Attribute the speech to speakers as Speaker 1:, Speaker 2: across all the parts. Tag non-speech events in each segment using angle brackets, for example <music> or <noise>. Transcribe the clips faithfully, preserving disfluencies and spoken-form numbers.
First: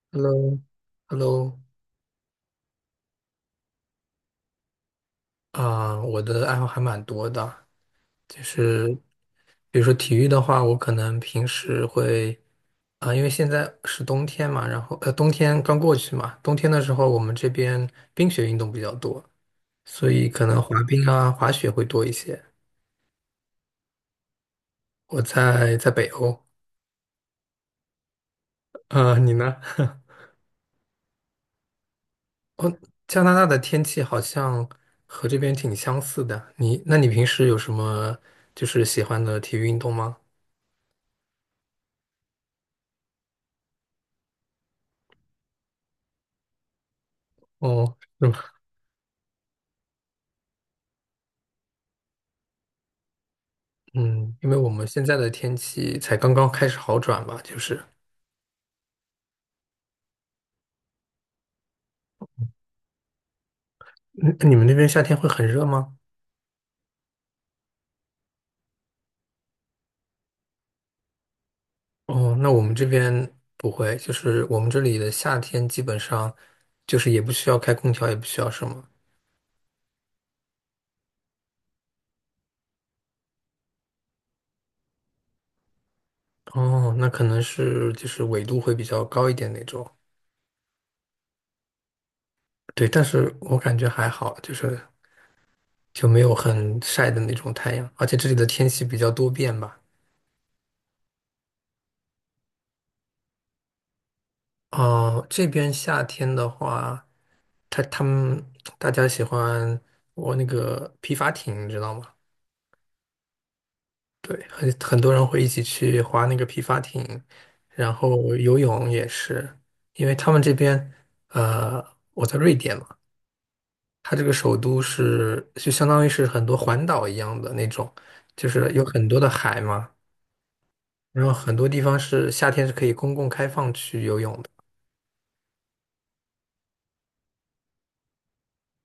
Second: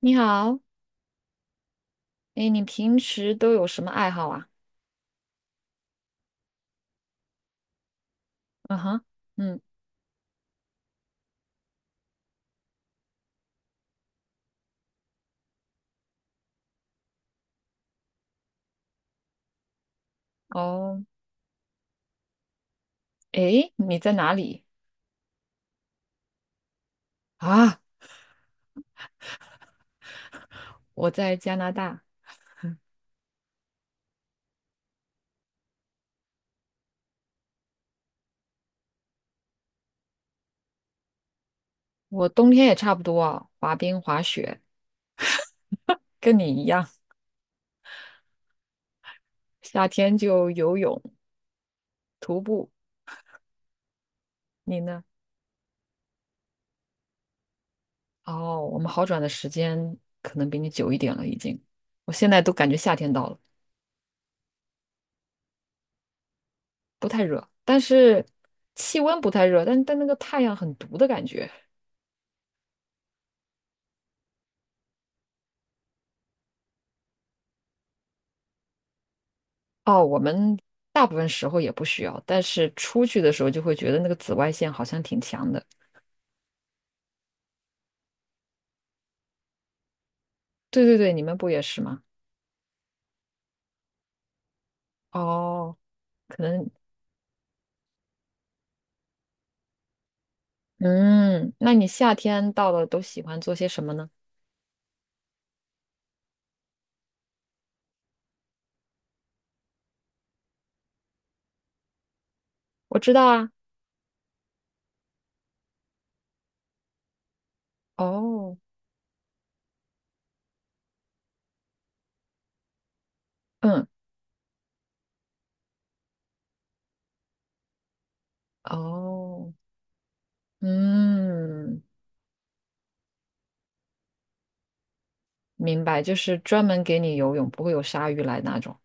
Speaker 1: 你好。
Speaker 2: Hello，Hello，
Speaker 1: 哎，你平时都有什么爱好啊？
Speaker 2: 啊，我的爱好还蛮多的，就
Speaker 1: 嗯
Speaker 2: 是
Speaker 1: 哼。嗯。
Speaker 2: 比如说体育的话，我可能平时会啊，因为现在是冬天嘛，然后呃，冬天刚过去嘛，冬天的时候我们这边冰雪运动比较多，所以可能滑
Speaker 1: 哦。
Speaker 2: 冰啊、滑雪会多一些。
Speaker 1: 哎，你在哪里
Speaker 2: 我在在北欧，
Speaker 1: 啊？
Speaker 2: 呃，你呢？<laughs>
Speaker 1: 我在加拿大。
Speaker 2: 加拿大的天气好像和这边挺相似的。你，那你平时有什么就是喜欢的体育运动吗？
Speaker 1: 我冬天也差不多啊，滑冰、滑雪，跟你一样，
Speaker 2: 哦，<laughs>
Speaker 1: 夏天就游泳、徒步。
Speaker 2: 嗯，因为我
Speaker 1: 你
Speaker 2: 们
Speaker 1: 呢？
Speaker 2: 现在的天气才刚刚开始好转吧，就是，
Speaker 1: 哦，我们好转的时间可能比你久一点了，已经。我现在都感觉夏天到了。
Speaker 2: 嗯你们那边夏天会很热吗？
Speaker 1: 不太热，但是气温不太热，但但那个太阳很毒的感觉。
Speaker 2: 哦，那我们这边不会，就是我们这里的夏天基本上就是也不需要开空调，也不需要什么。
Speaker 1: 哦，我们大部分时候也不需要，但是出去的时候就会觉得那个紫外线好像挺强的。
Speaker 2: 哦，那可能是就是纬度会比较高一点那种。
Speaker 1: 对对对，你们不也是吗？
Speaker 2: 对，但是我感觉还好，就是
Speaker 1: 哦，
Speaker 2: 就没有
Speaker 1: 可能，
Speaker 2: 很晒的那种太阳，而且这里的天气比较多变吧。
Speaker 1: 嗯，那你夏天到了都喜欢做些什么呢？
Speaker 2: 哦，这边夏天的话，他他们大家喜欢我那个皮筏艇，你知道吗？
Speaker 1: 我知道啊。
Speaker 2: 对，很很多人会一起去划那个皮筏艇，然后
Speaker 1: 哦。
Speaker 2: 游泳也是，因为他们这边，呃，我在瑞典嘛，
Speaker 1: 嗯。
Speaker 2: 它这个首都是就相当于是很多环岛一样的那种，就是有很多的
Speaker 1: 哦。
Speaker 2: 海嘛，然后很多地
Speaker 1: 嗯，
Speaker 2: 方是夏天是可以公共开放去游泳的，
Speaker 1: 明白，就是专门给你游泳，不会有鲨鱼来那种。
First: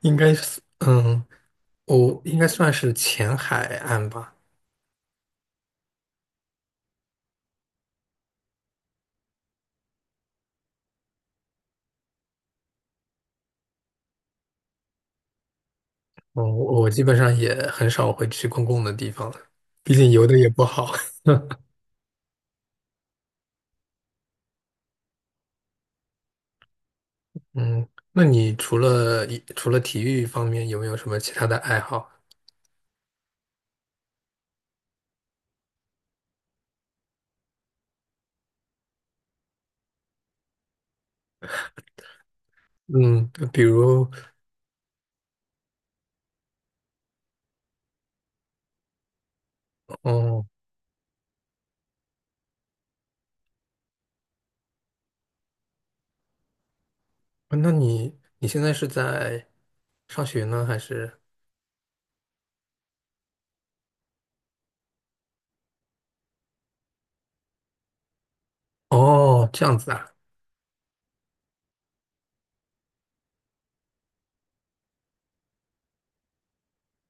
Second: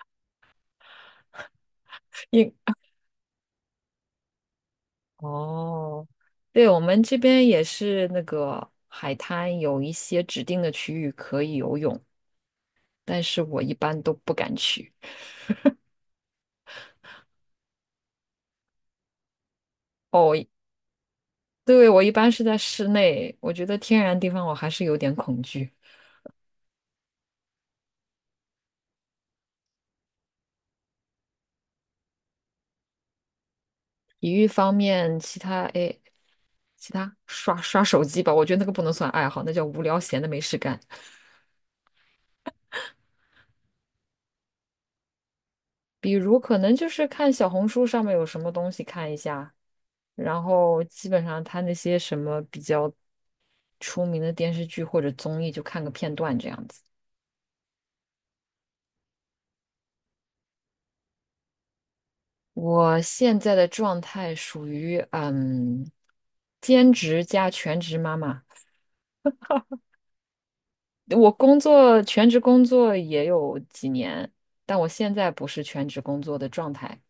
Speaker 2: 应该是，嗯。我应该
Speaker 1: 因
Speaker 2: 算是前海岸吧。
Speaker 1: 哦，对，我们这边也是那个海滩有一些指定的区域可以游泳，但是我一般都不敢去。
Speaker 2: 嗯，我我基本上也很少会去公共的地方了，毕竟游
Speaker 1: 哦，
Speaker 2: 的也不好。<laughs>
Speaker 1: 对，我一般是在室内，我觉得天然地方我还是有点恐惧。
Speaker 2: 嗯，那你除了除了体育方面，有没有什么其他的爱好？
Speaker 1: 体育方面，其他哎，其他刷刷手机吧，我觉得那个不能算爱好，那叫无聊闲的没事干。
Speaker 2: 嗯，比如，
Speaker 1: 比如可能就是看小红书上面有什么东西看一下，然
Speaker 2: 哦，
Speaker 1: 后基本上他那些什么比较出名的电视剧或者综艺就看个片段这样子。
Speaker 2: 那你你现在是在上学呢，还是？
Speaker 1: 我现在的状态属于嗯，兼职加全职妈妈。
Speaker 2: 哦，这样子啊，
Speaker 1: 我工作全职工作也有几年，但我现在不是全职工作的状态。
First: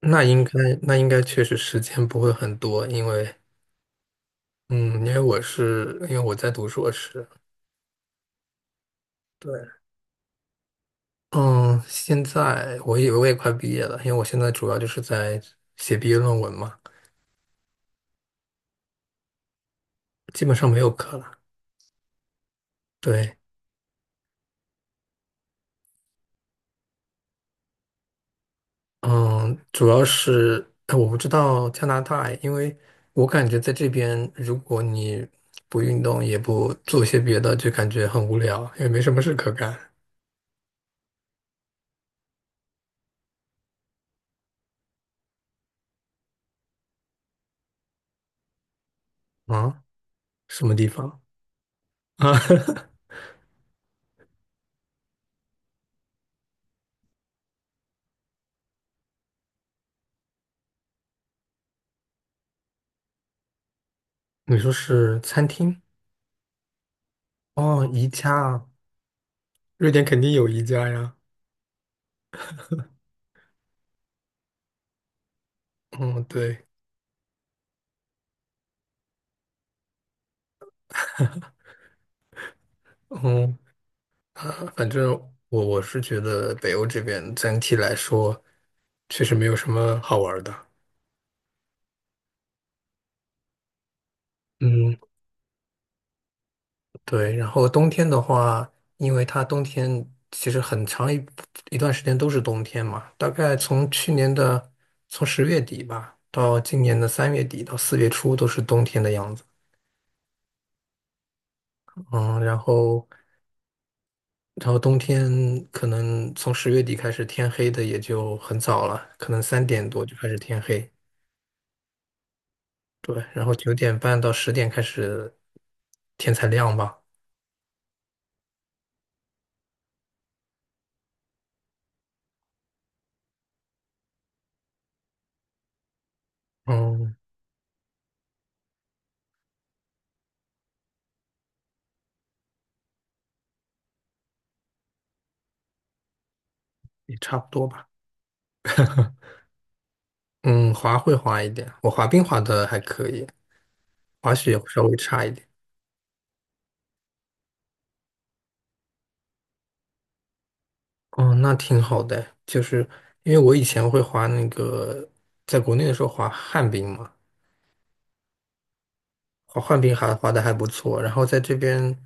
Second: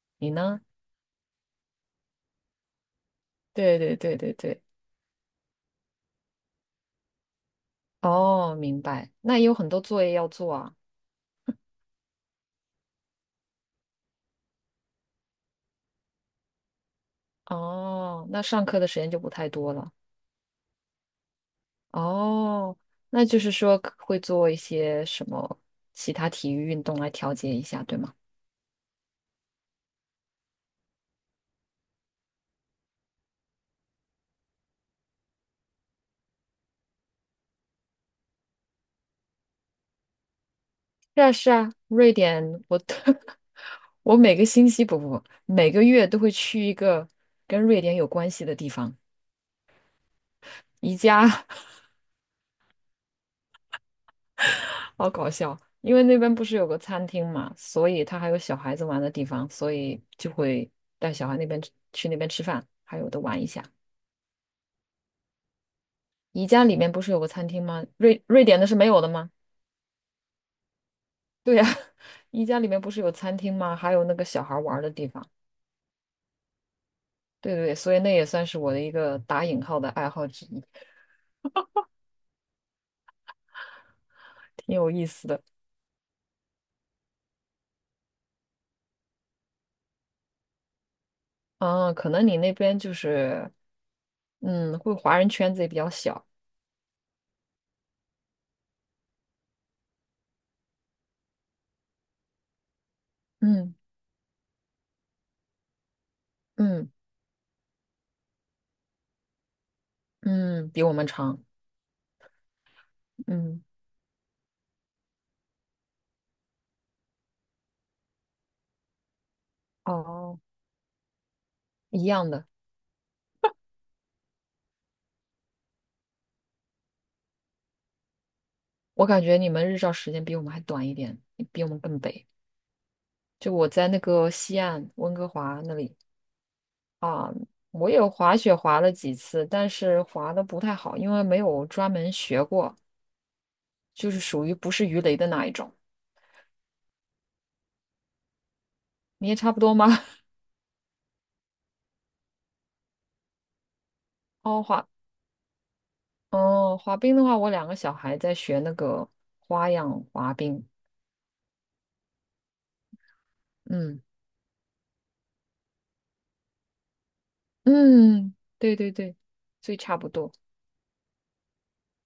Speaker 2: 那
Speaker 1: 你
Speaker 2: 应该
Speaker 1: 呢？
Speaker 2: 那应该确实时间不会很多，因为
Speaker 1: 对对对对对。
Speaker 2: 嗯，因为我是因为我在读硕士，
Speaker 1: 哦，明白。那也有很
Speaker 2: 对。
Speaker 1: 多作业要做啊。
Speaker 2: 嗯，现在我以为我也快毕业了，因为我现在主要就是在写毕业论文嘛，
Speaker 1: 哦，那上课的时间就不太多了。
Speaker 2: 基本上没有课了。
Speaker 1: 哦，那
Speaker 2: 对，
Speaker 1: 就是说可会做一些什么其他体育运动来调节一下，对吗？
Speaker 2: 嗯，主要是呃我不知道加拿大，因为我感觉在这边，如果你不运动也不做些别的，就感觉很无聊，也没什么事可干。
Speaker 1: 是啊，是啊，瑞典，我 <laughs> 我每个星期不不不，每个月都会去一个跟瑞典有关系的地方，
Speaker 2: 啊，什么地
Speaker 1: 宜
Speaker 2: 方
Speaker 1: 家。
Speaker 2: 啊？<laughs>
Speaker 1: 好搞笑，因为那边不是有个餐厅嘛，所以他还有小孩子玩的地方，所以就会带小孩那边吃去那边吃饭，还有的玩一下。
Speaker 2: 你说是餐厅？
Speaker 1: 宜家里面不是有个餐厅
Speaker 2: 哦，
Speaker 1: 吗？
Speaker 2: 宜
Speaker 1: 瑞
Speaker 2: 家
Speaker 1: 瑞典的
Speaker 2: 啊，
Speaker 1: 是没有的吗？
Speaker 2: 瑞典肯定有宜家呀。
Speaker 1: 对呀、<laughs> 宜家里面不是有餐厅吗？还有那个小孩玩儿的地方。
Speaker 2: 嗯，对，
Speaker 1: 对对对，所以那也算是我的一个打引号的爱好之一，
Speaker 2: 嗯 <laughs> 啊，
Speaker 1: 挺
Speaker 2: 反
Speaker 1: 有意
Speaker 2: 正
Speaker 1: 思的。
Speaker 2: 我我是觉得北欧这边整体来说确实没有什么好玩儿的。
Speaker 1: 嗯，可能你那边就是，嗯，会
Speaker 2: 嗯，
Speaker 1: 华人圈子也比较小。
Speaker 2: 对。然后冬天的话，因为它冬天其实很长一一段时间都是冬天嘛，大概
Speaker 1: 嗯
Speaker 2: 从去年的从十月底吧，到今
Speaker 1: 嗯
Speaker 2: 年的三月底到四月初都是冬天的样子。
Speaker 1: 嗯，比我们长。
Speaker 2: 嗯，然后
Speaker 1: 嗯。
Speaker 2: 然后冬天可能从十月底开始天黑的也就很早了，可能三点多就开始
Speaker 1: 哦。
Speaker 2: 天黑。
Speaker 1: 一样的。
Speaker 2: 对，然后九点半到十点开始，天才亮吧，
Speaker 1: 我感觉你们日照时间比我们还短一点，比我们更北。就我在那个西岸温哥华那里
Speaker 2: 嗯，
Speaker 1: 啊，我有滑雪滑了几次，但是滑的不太好，因为没有专门学过，就是属于不是鱼雷的那一种。
Speaker 2: 也差不多吧。<laughs>
Speaker 1: 你也差不多吗？
Speaker 2: 嗯，滑会滑一点，我滑冰滑的还可以，滑
Speaker 1: <laughs>
Speaker 2: 雪
Speaker 1: 哦，
Speaker 2: 稍
Speaker 1: 滑，
Speaker 2: 微差一点。
Speaker 1: 哦，滑冰的话，我两个小孩在学那个花样滑冰。
Speaker 2: 哦，那挺好的，就是因为我以前会
Speaker 1: 嗯
Speaker 2: 滑那个，在国内的时候滑旱冰嘛，
Speaker 1: 嗯，对对对，
Speaker 2: 滑
Speaker 1: 所以
Speaker 2: 旱冰
Speaker 1: 差不
Speaker 2: 还滑
Speaker 1: 多。
Speaker 2: 的还不错，然后在这边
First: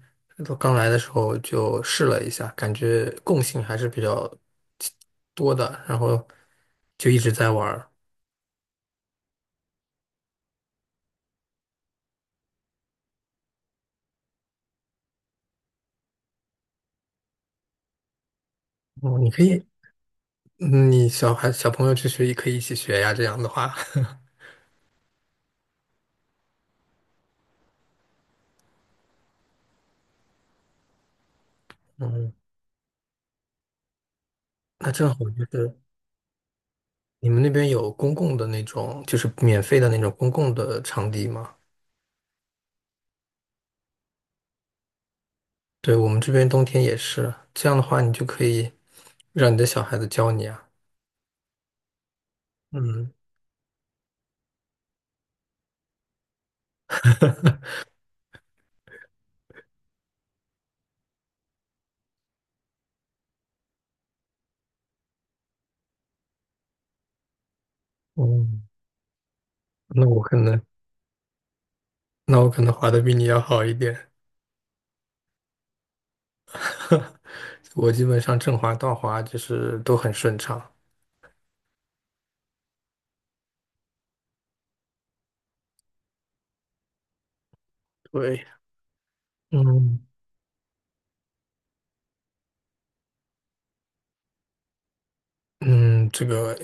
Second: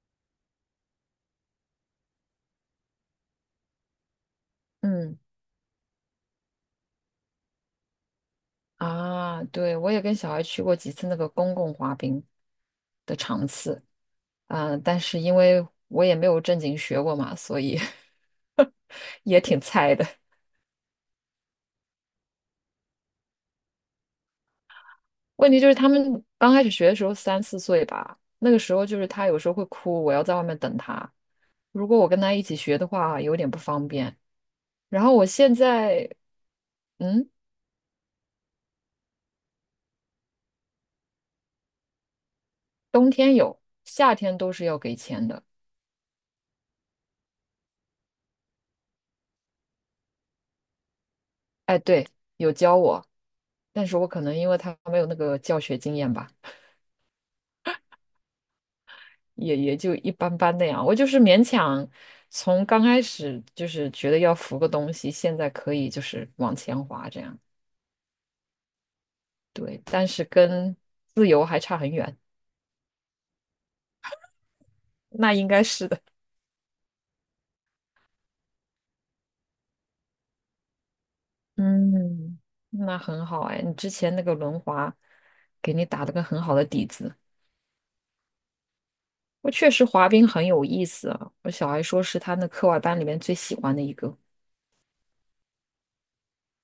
Speaker 2: 刚来的时候就试了一下，感觉共性还是比较
Speaker 1: 嗯。
Speaker 2: 多的，然后就一直在玩儿。
Speaker 1: 啊，对，我也跟小孩去过几次那个公共滑冰的场次。嗯，但是因为我也没有正经学过嘛，所以 <laughs>
Speaker 2: 哦，你
Speaker 1: 也
Speaker 2: 可
Speaker 1: 挺
Speaker 2: 以，
Speaker 1: 菜的。
Speaker 2: 嗯你小孩小朋友去学也可以一起学呀，这样的话，<laughs>
Speaker 1: 问题就是他们刚开始学的时候三四岁吧，那个时候就是他有时候会哭，我要在外面等他。如果我跟
Speaker 2: 嗯，
Speaker 1: 他一起学的话，有点不方便。
Speaker 2: 那
Speaker 1: 然
Speaker 2: 正
Speaker 1: 后
Speaker 2: 好
Speaker 1: 我
Speaker 2: 就
Speaker 1: 现
Speaker 2: 是
Speaker 1: 在，嗯，
Speaker 2: 你们那边有公共的那种，就是免费的那种公共的场地吗？
Speaker 1: 冬天有，夏天都是要给钱的。
Speaker 2: 对，我们这边冬天也是，这样的话你就可以让你的小孩子教你啊。
Speaker 1: 哎，对，有教我，
Speaker 2: 嗯，
Speaker 1: 但是我可能因为他没有那个教学经验吧，
Speaker 2: <laughs>
Speaker 1: 也也就一般般那样。我就是勉强从刚开始就是觉得要扶个东西，现在可以就是往前滑这样。
Speaker 2: 哦，
Speaker 1: 对，
Speaker 2: 那
Speaker 1: 但
Speaker 2: 我
Speaker 1: 是
Speaker 2: 可能，
Speaker 1: 跟自由还差很远，
Speaker 2: 那我可能滑的比你要好一点，
Speaker 1: 那应该是的。
Speaker 2: <laughs> 我基本上正滑、倒滑就是都很顺畅。
Speaker 1: <laughs> 嗯，那很好哎，你之前那个轮滑给你打了个很好的底子。
Speaker 2: 对，
Speaker 1: 我确实
Speaker 2: 嗯
Speaker 1: 滑冰很有意思啊，我小孩说是他那课外班里面最喜欢的一个。
Speaker 2: 嗯，这个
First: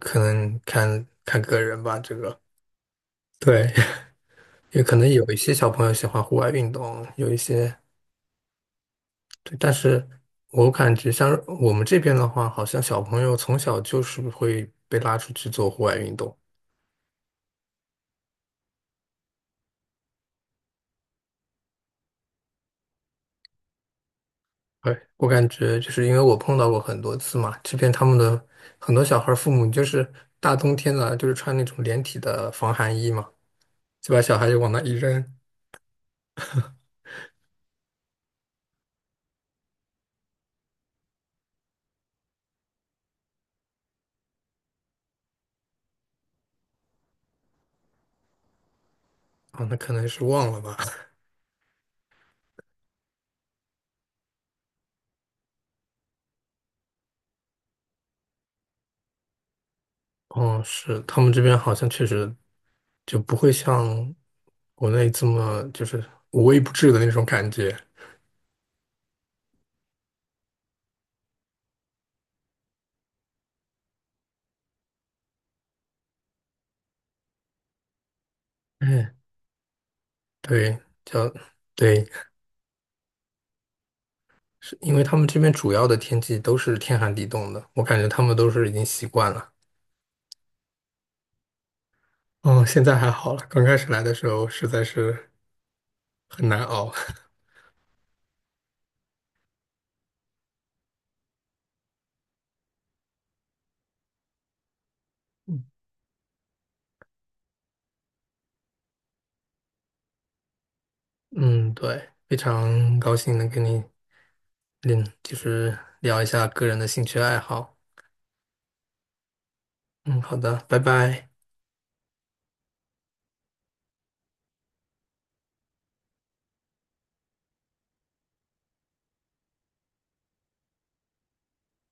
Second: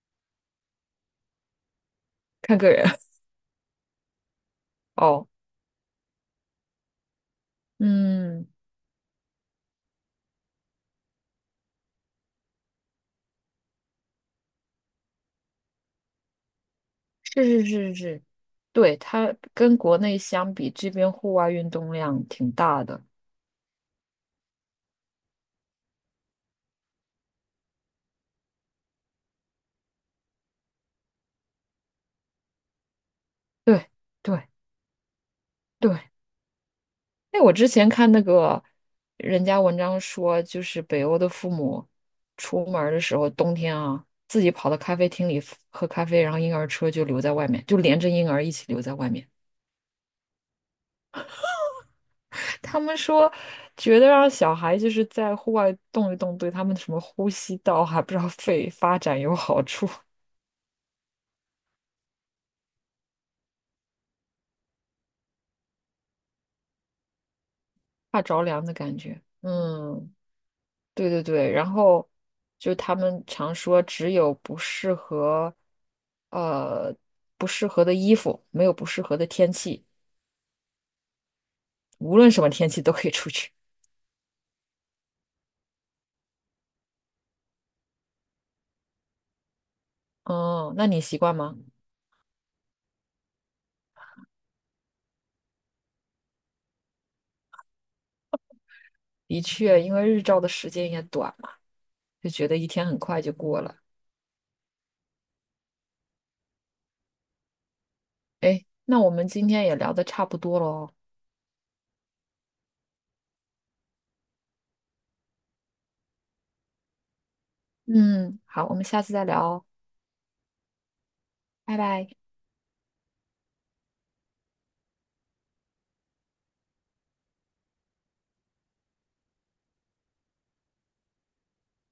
Speaker 2: 可能看看个人吧，这个。
Speaker 1: 看个人。
Speaker 2: 对，也可
Speaker 1: <laughs>
Speaker 2: 能有
Speaker 1: 哦。
Speaker 2: 一些小朋友喜欢户外运动，有一些，
Speaker 1: 嗯，
Speaker 2: 对，但是我感觉像我们这边的话，好像小朋友从小就是会被拉出去做户外运动。
Speaker 1: 是是是是，对，它跟国内相比，这边户外运动量挺大的。
Speaker 2: 对，我感觉就是因为我碰到过很多次嘛，这边他们的很多小孩儿父母就是大冬天的，就是穿那种连体的防寒衣嘛，
Speaker 1: 对
Speaker 2: 就把小孩
Speaker 1: 对
Speaker 2: 就往那一扔，
Speaker 1: 对。哎，我之前看那个人家文章说，就是北欧的父母出门儿的时候，冬天啊，自己跑到咖啡厅里喝咖啡，然后婴儿车就留在外面，就连着婴儿一起留在外面。
Speaker 2: 啊，那可能是忘了吧。
Speaker 1: <laughs> 他们说，觉得让小孩就是在户外动一动，对他们什么呼吸道还不知道肺发展有好处。
Speaker 2: 哦，是，他们这边好像确实就不会像国内这么就是无微不至的那种感觉。
Speaker 1: 怕着凉的感觉。嗯，对对对。然后就他们常说，只有不适合，呃，不适合的衣服，没有不适
Speaker 2: 嗯，
Speaker 1: 合的天气，
Speaker 2: 对，叫对，
Speaker 1: 无论什么天气都可以出去。
Speaker 2: 是因为他们这边主要的天气都是天寒地冻的，我感觉他们都是已经习惯了。
Speaker 1: 哦，那你习惯吗？
Speaker 2: 嗯，现在还好了，刚开始来的时候实在是很难熬。
Speaker 1: 的确，因为日照的时间也短嘛，就觉得一天很快就过了。哎，那我们今天也聊的差不多喽。
Speaker 2: <laughs> 嗯，对，非常高兴能跟你嗯，就是聊一下个人的兴趣爱好。
Speaker 1: 嗯，好，我们下次再聊哦，
Speaker 2: 嗯，好的，拜拜。
Speaker 1: 拜拜。